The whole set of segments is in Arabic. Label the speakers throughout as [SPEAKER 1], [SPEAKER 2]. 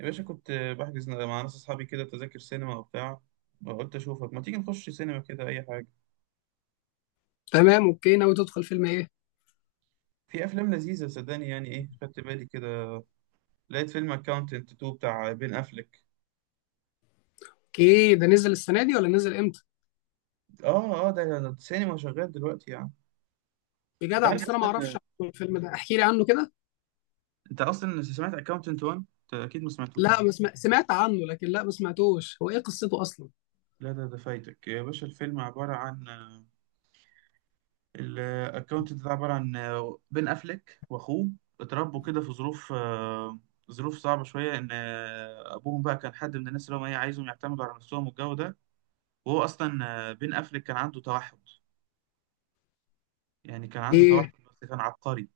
[SPEAKER 1] يا باشا، كنت بحجز مع ناس أصحابي كده تذاكر سينما وبتاع. قلت أشوفك، ما تيجي نخش سينما كده أي حاجة.
[SPEAKER 2] تمام، اوكي. ناوي تدخل فيلم ايه؟
[SPEAKER 1] في أفلام لذيذة صدقني، يعني إيه خدت بالي كده، لقيت فيلم أكاونتنت 2 بتاع بين أفليك.
[SPEAKER 2] اوكي، ده نزل السنه دي ولا نزل امتى؟
[SPEAKER 1] آه آه، ده السينما شغال دلوقتي يعني. أنت
[SPEAKER 2] بجدع،
[SPEAKER 1] عارف
[SPEAKER 2] بس انا ما اعرفش
[SPEAKER 1] أصلا،
[SPEAKER 2] عنه الفيلم ده، احكي لي عنه كده.
[SPEAKER 1] أنت أصلا سمعت أكاونتنت 1؟ أنت أكيد ما سمعتوش.
[SPEAKER 2] لا، ما سمع... سمعت عنه، لكن لا، ما سمعتوش. هو ايه قصته اصلا؟
[SPEAKER 1] لا، ده فايتك يا باشا. الفيلم عبارة عن، الاكونت ده عباره عن بين افليك واخوه اتربوا كده في ظروف صعبه شويه، ان ابوهم بقى كان حد من الناس اللي هم ايه، عايزهم يعتمدوا على نفسهم والجو ده. وهو اصلا بين افليك كان عنده توحد. يعني كان عنده توحد
[SPEAKER 2] ايه،
[SPEAKER 1] بس كان عبقري.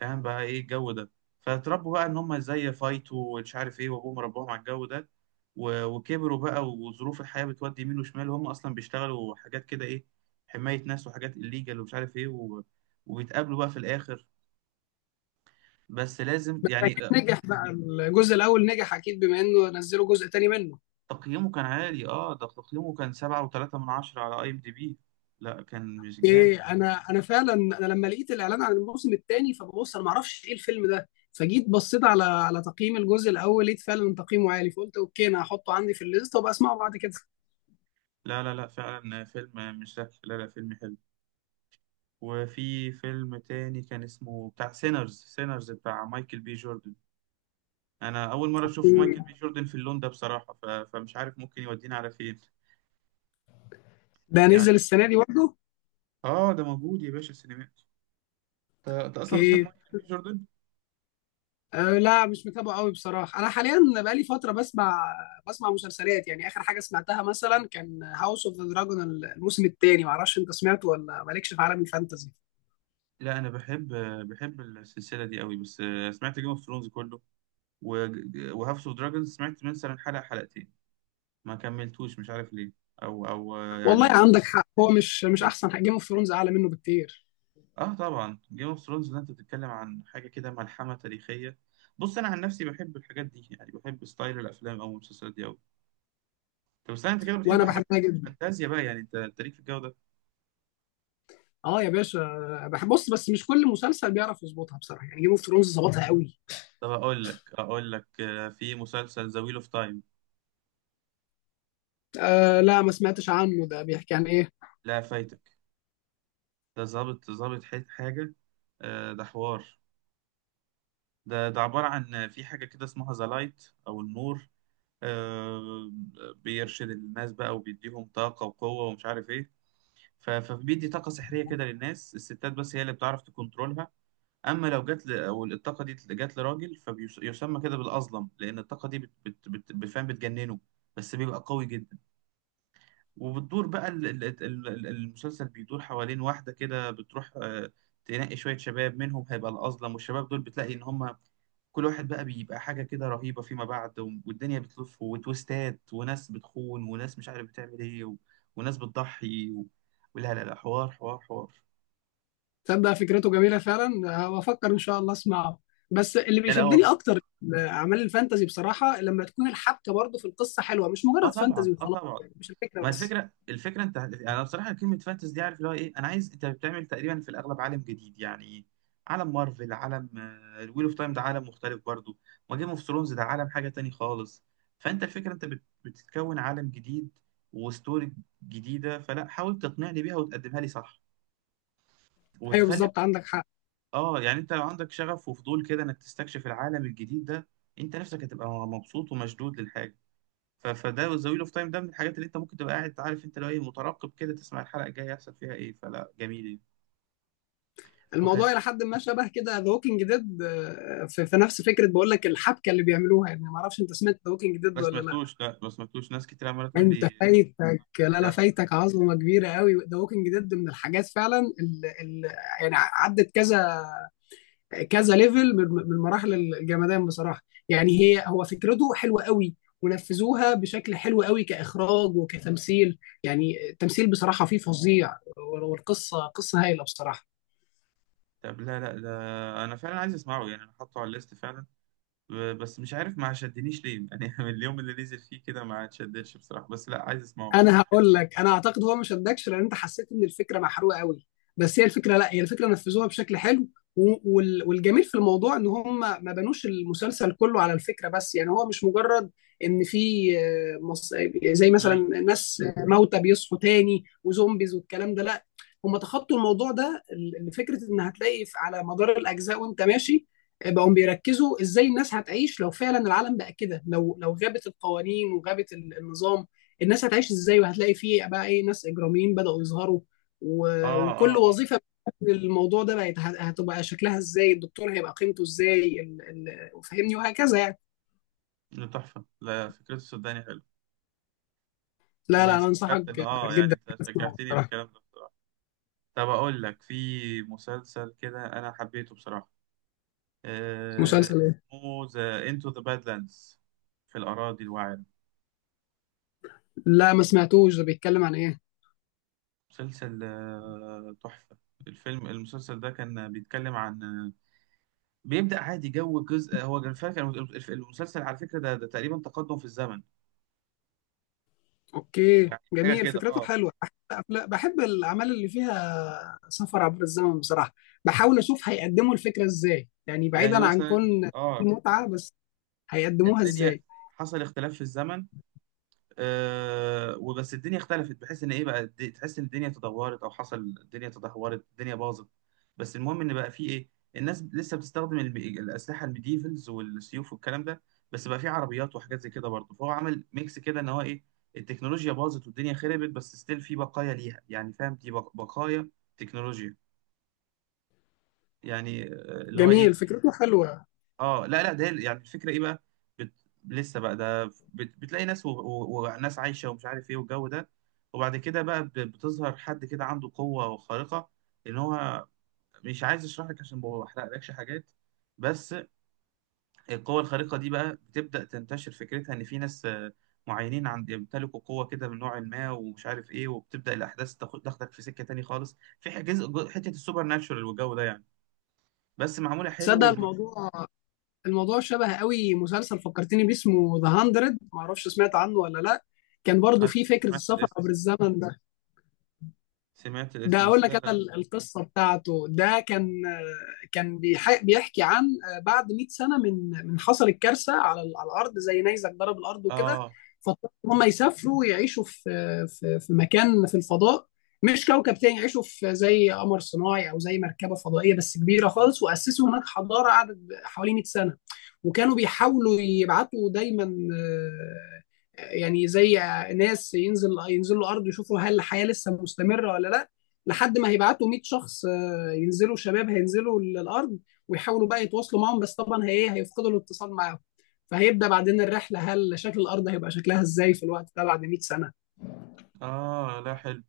[SPEAKER 1] فاهم بقى ايه الجو ده. فاتربوا بقى ان هم ازاي يفايتوا ومش عارف ايه، وابوهم رباهم على الجو ده. وكبروا بقى، وظروف الحياه بتودي يمين وشمال، وهم اصلا بيشتغلوا حاجات كده ايه، حمايه ناس وحاجات الليجال ومش عارف ايه، و... وبيتقابلوا بقى في الاخر. بس لازم
[SPEAKER 2] بس
[SPEAKER 1] يعني
[SPEAKER 2] اكيد نجح بقى. الجزء الاول نجح اكيد، بما انه نزلوا جزء تاني منه.
[SPEAKER 1] تقييمه كان عالي، اه ده تقييمه كان سبعة وتلاتة من عشرة على اي ام دي بي. لا كان مش جامد.
[SPEAKER 2] ايه، انا فعلا. انا لما لقيت الاعلان عن الموسم الثاني فببص انا ما اعرفش ايه الفيلم ده، فجيت بصيت على تقييم الجزء الاول، لقيت فعلا تقييمه عالي، فقلت اوكي، انا هحطه عندي في الليست وابقى اسمعه بعد كده.
[SPEAKER 1] لا لا لا، فعلا فيلم مش ذكي، لا لا فيلم حلو. وفي فيلم تاني كان اسمه بتاع سينرز، سينرز بتاع مايكل بي جوردن. انا اول مرة اشوف مايكل
[SPEAKER 2] إيه،
[SPEAKER 1] بي جوردن في اللون ده بصراحة، فمش عارف ممكن يودينا على فين.
[SPEAKER 2] ده
[SPEAKER 1] يعني،
[SPEAKER 2] نزل السنه دي برضه؟
[SPEAKER 1] اه ده موجود يا باشا السينمات. أنت اصلا بتحب
[SPEAKER 2] اوكي.
[SPEAKER 1] مايكل بي جوردن؟
[SPEAKER 2] أه، لا، مش متابعه قوي بصراحه. انا حاليا بقالي فتره بسمع مسلسلات. يعني اخر حاجه سمعتها مثلا كان هاوس اوف ذا دراجون الموسم الثاني، معرفش انت سمعته ولا مالكش في عالم الفانتازي.
[SPEAKER 1] لا انا بحب، بحب السلسلة دي قوي، بس سمعت جيم اوف ثرونز كله، وهاوس اوف دراجونز سمعت مثلا حلقة حلقتين، ما كملتوش مش عارف ليه. او او آه،
[SPEAKER 2] والله
[SPEAKER 1] يعني،
[SPEAKER 2] عندك حق، هو مش احسن حاجه، جيم اوف ثرونز اعلى منه بكتير.
[SPEAKER 1] اه طبعا جيم اوف ثرونز ده انت بتتكلم عن حاجة كده ملحمة تاريخية. بص، انا عن نفسي بحب الحاجات دي، يعني بحب ستايل الافلام او المسلسلات دي قوي. طب استنى، انت كده بتحب
[SPEAKER 2] وانا
[SPEAKER 1] حاجات
[SPEAKER 2] بحبها جدا.
[SPEAKER 1] فانتازيا بقى يعني، انت ليك في الجو ده.
[SPEAKER 2] اه يا باشا. بحب، بص، بس مش كل مسلسل بيعرف يظبطها بصراحه، يعني جيم اوف ثرونز ظبطها قوي.
[SPEAKER 1] طب اقول لك في مسلسل ذا ويل اوف تايم.
[SPEAKER 2] أه، لا، ما سمعتش عنه، ده بيحكي عن ايه؟
[SPEAKER 1] لا فايتك. ده ظابط ظابط حاجة ده حوار، ده عبارة عن، في حاجة كده اسمها ذا لايت او النور آه، بيرشد الناس بقى، وبيديهم طاقة وقوة ومش عارف ايه. فبيدي طاقة سحرية كده للناس. الستات بس هي اللي بتعرف تكنترولها. اما لو او الطاقة دي جت لراجل فبيسمى كده بالأظلم، لأن الطاقة دي بتفهم بتجننه، بس بيبقى قوي جدا. وبتدور بقى، المسلسل بيدور حوالين واحدة كده بتروح تنقي شوية شباب منهم، هيبقى الأظلم، والشباب دول بتلاقي إن هم كل واحد بقى بيبقى حاجة كده رهيبة فيما بعد، والدنيا بتلف وتويستات وناس بتخون وناس مش عارف بتعمل ايه، و... وناس بتضحي. و... ولا لا لا، حوار حوار حوار.
[SPEAKER 2] تصدق فكرته جميلة فعلا، هفكر إن شاء الله أسمعه. بس اللي
[SPEAKER 1] لا لا هو،
[SPEAKER 2] بيشدني أكتر أعمال الفانتازي بصراحة، لما تكون الحبكة برضه في القصة حلوة، مش
[SPEAKER 1] اه
[SPEAKER 2] مجرد
[SPEAKER 1] طبعا،
[SPEAKER 2] فانتازي
[SPEAKER 1] اه
[SPEAKER 2] وخلاص،
[SPEAKER 1] طبعا.
[SPEAKER 2] يعني مش الفكرة
[SPEAKER 1] ما
[SPEAKER 2] بس.
[SPEAKER 1] الفكره الفكره انا بصراحه، كلمه فانتز دي عارف اللي هو ايه، انا عايز، انت بتعمل تقريبا في الاغلب عالم جديد يعني. عالم مارفل، عالم الويل اوف تايم ده عالم مختلف برضو، ما جيم اوف ثرونز ده عالم حاجه تاني خالص. فانت الفكره انت بتتكون عالم جديد وستوري جديده، فلا حاول تقنعني بيها وتقدمها لي صح
[SPEAKER 2] أيوه،
[SPEAKER 1] وتخلي،
[SPEAKER 2] بالظبط، عندك حق.
[SPEAKER 1] اه يعني. انت لو عندك شغف وفضول كده انك تستكشف العالم الجديد ده، انت نفسك هتبقى مبسوط ومشدود للحاجه. فده ذا ويل اوف تايم ده من الحاجات اللي انت ممكن تبقى قاعد عارف انت لو ايه مترقب كده تسمع الحلقه الجايه يحصل فيها ايه، فلا جميل يعني. وكان
[SPEAKER 2] الموضوع إلى حد ما شبه كده ذا ووكينج ديد، في نفس فكرة، بقول لك الحبكة اللي بيعملوها، يعني معرفش أنت سمعت ذا ووكينج
[SPEAKER 1] ما
[SPEAKER 2] ديد ولا لا.
[SPEAKER 1] سمعتوش، لا ما سمعتوش، ناس كتير عماله تقول
[SPEAKER 2] يعني أنت
[SPEAKER 1] لي
[SPEAKER 2] فايتك، لا لا،
[SPEAKER 1] ده-
[SPEAKER 2] فايتك عظمة كبيرة قوي. ذا ووكينج ديد من الحاجات فعلا اللي، يعني، عدت كذا كذا ليفل من مراحل الجمدان بصراحه. يعني هو فكرته حلوه قوي، ونفذوها بشكل حلو قوي كاخراج وكتمثيل. يعني التمثيل بصراحه فيه فظيع، والقصه قصه هايله بصراحه.
[SPEAKER 1] طب لا لا ده، انا فعلا عايز اسمعه يعني، انا حاطه على الليست فعلا. بس مش عارف ما شدنيش ليه يعني من اليوم اللي نزل فيه كده ما اتشددش بصراحه، بس لا عايز اسمعه.
[SPEAKER 2] انا هقول لك، انا اعتقد هو ما شدكش لان انت حسيت ان الفكره محروقه قوي. بس هي الفكره، لا، هي الفكره نفذوها بشكل حلو. والجميل في الموضوع ان هم ما بنوش المسلسل كله على الفكره بس. يعني هو مش مجرد ان في زي
[SPEAKER 1] مم.
[SPEAKER 2] مثلا ناس موتى بيصحوا تاني وزومبيز والكلام ده، لا، هم تخطوا الموضوع ده لفكره ان هتلاقي على مدار الاجزاء وانت ماشي. بقوا بيركزوا ازاي الناس هتعيش لو فعلا العالم بقى كده. لو غابت القوانين وغابت النظام، الناس هتعيش ازاي؟ وهتلاقي فيه بقى ايه ناس اجراميين بدأوا يظهروا. و...
[SPEAKER 1] اه
[SPEAKER 2] وكل
[SPEAKER 1] اه اه،
[SPEAKER 2] وظيفة الموضوع ده بقت هتبقى شكلها ازاي، الدكتور هيبقى قيمته ازاي. وفهمني وهكذا يعني.
[SPEAKER 1] ده تحفه، لا فكرته صدقني حلو،
[SPEAKER 2] لا لا، انا انصحك
[SPEAKER 1] واستفدت ان اه يعني
[SPEAKER 2] جدا
[SPEAKER 1] انت
[SPEAKER 2] تسمعه
[SPEAKER 1] شجعتني
[SPEAKER 2] بصراحة.
[SPEAKER 1] بالكلام ده بصراحه. طب اقول لك، في مسلسل كده انا حبيته بصراحه آه،
[SPEAKER 2] مسلسل ايه؟
[SPEAKER 1] اسمه ذا انتو ذا بادلاندز، في الأراضي الوعرة.
[SPEAKER 2] لا، ما سمعتوش، ده بيتكلم عن ايه؟
[SPEAKER 1] مسلسل تحفة. الفيلم المسلسل ده كان بيتكلم عن بيبدأ عادي، جو جزء هو كان فاكر المسلسل على فكرة، ده تقريبا تقدم في الزمن.
[SPEAKER 2] اوكي،
[SPEAKER 1] يعني حاجة
[SPEAKER 2] جميل
[SPEAKER 1] كده
[SPEAKER 2] فكرته
[SPEAKER 1] اه،
[SPEAKER 2] حلوة، بحب. بحب الاعمال اللي فيها سفر عبر الزمن بصراحة، بحاول اشوف هيقدموا الفكرة ازاي، يعني
[SPEAKER 1] يعني
[SPEAKER 2] بعيدا عن
[SPEAKER 1] مثلا،
[SPEAKER 2] كون
[SPEAKER 1] اه
[SPEAKER 2] المتعة بس، هيقدموها
[SPEAKER 1] الدنيا
[SPEAKER 2] ازاي.
[SPEAKER 1] حصل اختلاف في الزمن. آه وبس الدنيا اختلفت بحيث ان ايه بقى، تحس ان الدنيا تدهورت، او حصل الدنيا تدهورت، الدنيا باظت. بس المهم ان بقى في ايه، الناس لسه بتستخدم الاسلحه الميديفلز والسيوف والكلام ده، بس بقى في عربيات وحاجات زي كده برضه، فهو عمل ميكس كده ان هو ايه، التكنولوجيا باظت والدنيا خربت بس ستيل في بقايا ليها، يعني فاهم، دي بقايا تكنولوجيا، يعني اللي هو
[SPEAKER 2] جميل
[SPEAKER 1] ايه.
[SPEAKER 2] فكرته حلوة.
[SPEAKER 1] اه لا لا، ده يعني الفكره ايه بقى، بت... لسه بقى ده بتلاقي ناس، و... و... وناس عايشه ومش عارف ايه والجو ده. وبعد كده بقى بتظهر حد كده عنده قوه خارقه، ان هو، مش عايز اشرح لك عشان ما بحرقلكش حاجات، بس القوه الخارقه دي بقى بتبدا تنتشر، فكرتها ان في ناس معينين عند يمتلكوا قوه كده من نوع ما ومش عارف ايه، وبتبدا الاحداث تاخدك في سكه تاني خالص، في جزء حته السوبر ناتشورال والجو ده يعني. بس معموله حلو.
[SPEAKER 2] تصدق
[SPEAKER 1] وما
[SPEAKER 2] الموضوع شبه قوي مسلسل فكرتني بيه اسمه ذا 100، معرفش سمعت عنه ولا لا. كان برضو
[SPEAKER 1] ما
[SPEAKER 2] فيه فكرة
[SPEAKER 1] سمعت
[SPEAKER 2] السفر
[SPEAKER 1] الاسم،
[SPEAKER 2] عبر الزمن.
[SPEAKER 1] سمعت
[SPEAKER 2] ده
[SPEAKER 1] الاسم،
[SPEAKER 2] اقول
[SPEAKER 1] بس
[SPEAKER 2] لك
[SPEAKER 1] لا لا.
[SPEAKER 2] انا القصه بتاعته. ده كان كان بيحكي عن بعد 100 سنه من حصلت كارثه على على الارض، زي نيزك ضرب الارض وكده.
[SPEAKER 1] اه
[SPEAKER 2] فاضطروا ان هم يسافروا ويعيشوا في في مكان في الفضاء، مش كوكب تاني يعيشوا في، زي قمر صناعي او زي مركبه فضائيه بس كبيره خالص، واسسوا هناك حضاره قعدت حوالي 100 سنه. وكانوا بيحاولوا يبعتوا دايما، آه، يعني زي ناس ينزلوا الارض يشوفوا هل الحياه لسه مستمره ولا لا، لحد ما هيبعتوا 100 شخص ينزلوا، شباب هينزلوا الارض ويحاولوا بقى يتواصلوا معاهم، بس طبعا هي ايه، هيفقدوا الاتصال معاهم. فهيبدا بعدين الرحله، هل شكل الارض هيبقى شكلها ازاي في الوقت ده بعد 100 سنه.
[SPEAKER 1] اه لا حلو،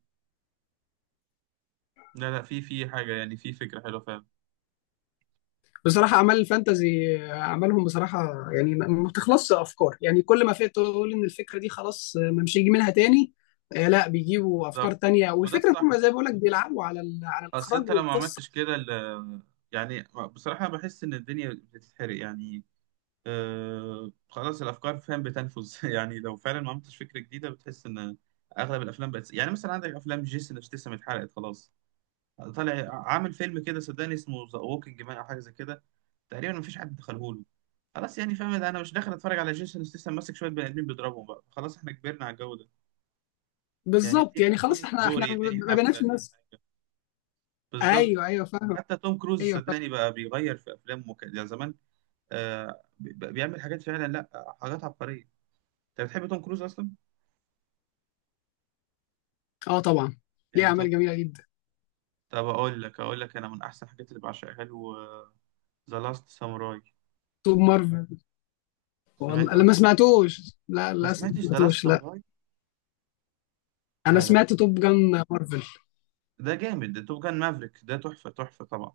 [SPEAKER 1] لا لا في حاجة، يعني في فكرة حلوة فعلا.
[SPEAKER 2] بصراحه اعمال الفانتازي اعمالهم بصراحه، يعني ما بتخلصش افكار. يعني كل ما في تقول ان الفكره دي خلاص، ما مش هيجي منها تاني. لا، بيجيبوا افكار
[SPEAKER 1] بالظبط،
[SPEAKER 2] تانية،
[SPEAKER 1] وده
[SPEAKER 2] والفكره
[SPEAKER 1] الصح،
[SPEAKER 2] هم زي ما بقول لك بيلعبوا على على
[SPEAKER 1] أصل
[SPEAKER 2] الاخراج
[SPEAKER 1] انت لو ما
[SPEAKER 2] والقصه.
[SPEAKER 1] عملتش كده يعني بصراحة بحس ان الدنيا بتتحرق يعني، خلاص الافكار فاهم بتنفذ يعني لو فعلا ما عملتش فكرة جديدة بتحس ان اغلب الافلام بقت، يعني مثلا عندك افلام جيسون ستاثام اتحرقت خلاص، طالع عامل فيلم كده صدقني اسمه ذا ووكينج مان او حاجة زي كده، تقريبا مفيش حد دخله له، خلاص يعني فاهم ده، انا مش داخل اتفرج على جيسون ستاثام ماسك شويه بني ادمين بيضربهم بقى، خلاص احنا كبرنا على الجو ده. يعني
[SPEAKER 2] بالظبط،
[SPEAKER 1] اديني
[SPEAKER 2] يعني
[SPEAKER 1] اديني
[SPEAKER 2] خلاص احنا،
[SPEAKER 1] ستوري، اديني
[SPEAKER 2] ما
[SPEAKER 1] حبكه،
[SPEAKER 2] بناش
[SPEAKER 1] اديني
[SPEAKER 2] الناس.
[SPEAKER 1] حاجه. بالظبط
[SPEAKER 2] ايوه
[SPEAKER 1] يعني.
[SPEAKER 2] ايوه فاهم.
[SPEAKER 1] حتى توم كروز
[SPEAKER 2] ايوه.
[SPEAKER 1] صدقني بقى بيغير في افلامه، كان يعني زمان بيعمل حاجات فعلا، لا حاجات عبقريه. انت بتحب توم كروز اصلا؟
[SPEAKER 2] اه طبعا. ليه
[SPEAKER 1] يعني توم،
[SPEAKER 2] اعمال جميله جدا.
[SPEAKER 1] طب اقول لك انا من احسن الحاجات اللي بعشقها له، ذا لاست ساموراي.
[SPEAKER 2] توب مارفل. والله
[SPEAKER 1] سمعت
[SPEAKER 2] انا ما
[SPEAKER 1] اصلا؟
[SPEAKER 2] سمعتوش، لا،
[SPEAKER 1] ما
[SPEAKER 2] للاسف ما
[SPEAKER 1] سمعتش ذا لاست
[SPEAKER 2] سمعتوش لا.
[SPEAKER 1] ساموراي؟
[SPEAKER 2] انا
[SPEAKER 1] لا لا،
[SPEAKER 2] سمعت توب جان مارفل.
[SPEAKER 1] ده جامد، ده توب جان مافريك ده تحفه تحفه طبعا.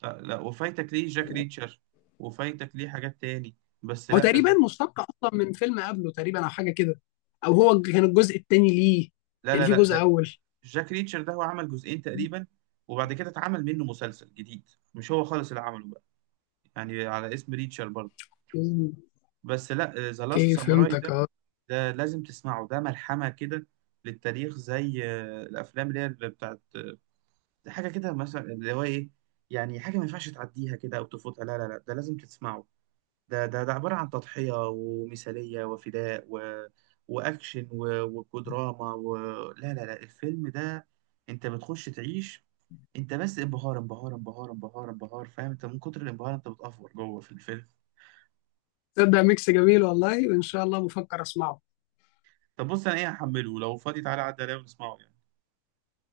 [SPEAKER 1] لا وفايتك ليه جاك ريتشر، وفايتك ليه حاجات تاني، بس
[SPEAKER 2] هو
[SPEAKER 1] لا
[SPEAKER 2] تقريبا
[SPEAKER 1] لا.
[SPEAKER 2] مشتق اصلا من فيلم قبله تقريبا او حاجه كده، او هو كان الجزء الثاني ليه،
[SPEAKER 1] لا
[SPEAKER 2] يعني
[SPEAKER 1] لا,
[SPEAKER 2] في
[SPEAKER 1] لا
[SPEAKER 2] جزء
[SPEAKER 1] ده،
[SPEAKER 2] اول.
[SPEAKER 1] جاك ريتشر ده هو عمل جزئين تقريبا، وبعد كده اتعمل منه مسلسل جديد، مش هو خالص اللي عمله بقى، يعني على اسم ريتشر برضه.
[SPEAKER 2] مم.
[SPEAKER 1] بس لا، ذا لاست
[SPEAKER 2] اوكي
[SPEAKER 1] ساموراي
[SPEAKER 2] فهمتك،
[SPEAKER 1] ده،
[SPEAKER 2] اه.
[SPEAKER 1] ده لازم تسمعه، ده ملحمة كده للتاريخ، زي الافلام اللي هي اللي بتاعت حاجة كده مثلا اللي هو ايه، يعني حاجة ما ينفعش تعديها كده او تفوتها، لا لا لا ده لازم تسمعه. ده عبارة عن تضحية ومثالية وفداء، و... وأكشن، و... وكدراما. و... لا لا لا، الفيلم ده أنت بتخش تعيش، أنت بس انبهار انبهار انبهار انبهار انبهار فاهم، أنت من كتر الانبهار أنت بتأفور جوه في الفيلم.
[SPEAKER 2] تصدق ميكس جميل والله، وان شاء الله بفكر اسمعه.
[SPEAKER 1] طب بص، أنا إيه هحمله لو فاضي تعالى عدى عليا ونسمعه يعني.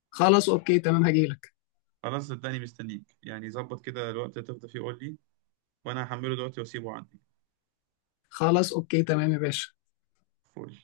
[SPEAKER 2] خلاص اوكي تمام، هجيلك.
[SPEAKER 1] خلاص صدقني مستنيك، يعني ظبط كده الوقت اللي تفضى فيه قول لي، وأنا هحمله دلوقتي وأسيبه عندي.
[SPEAKER 2] خلاص اوكي تمام يا باشا.
[SPEAKER 1] فل.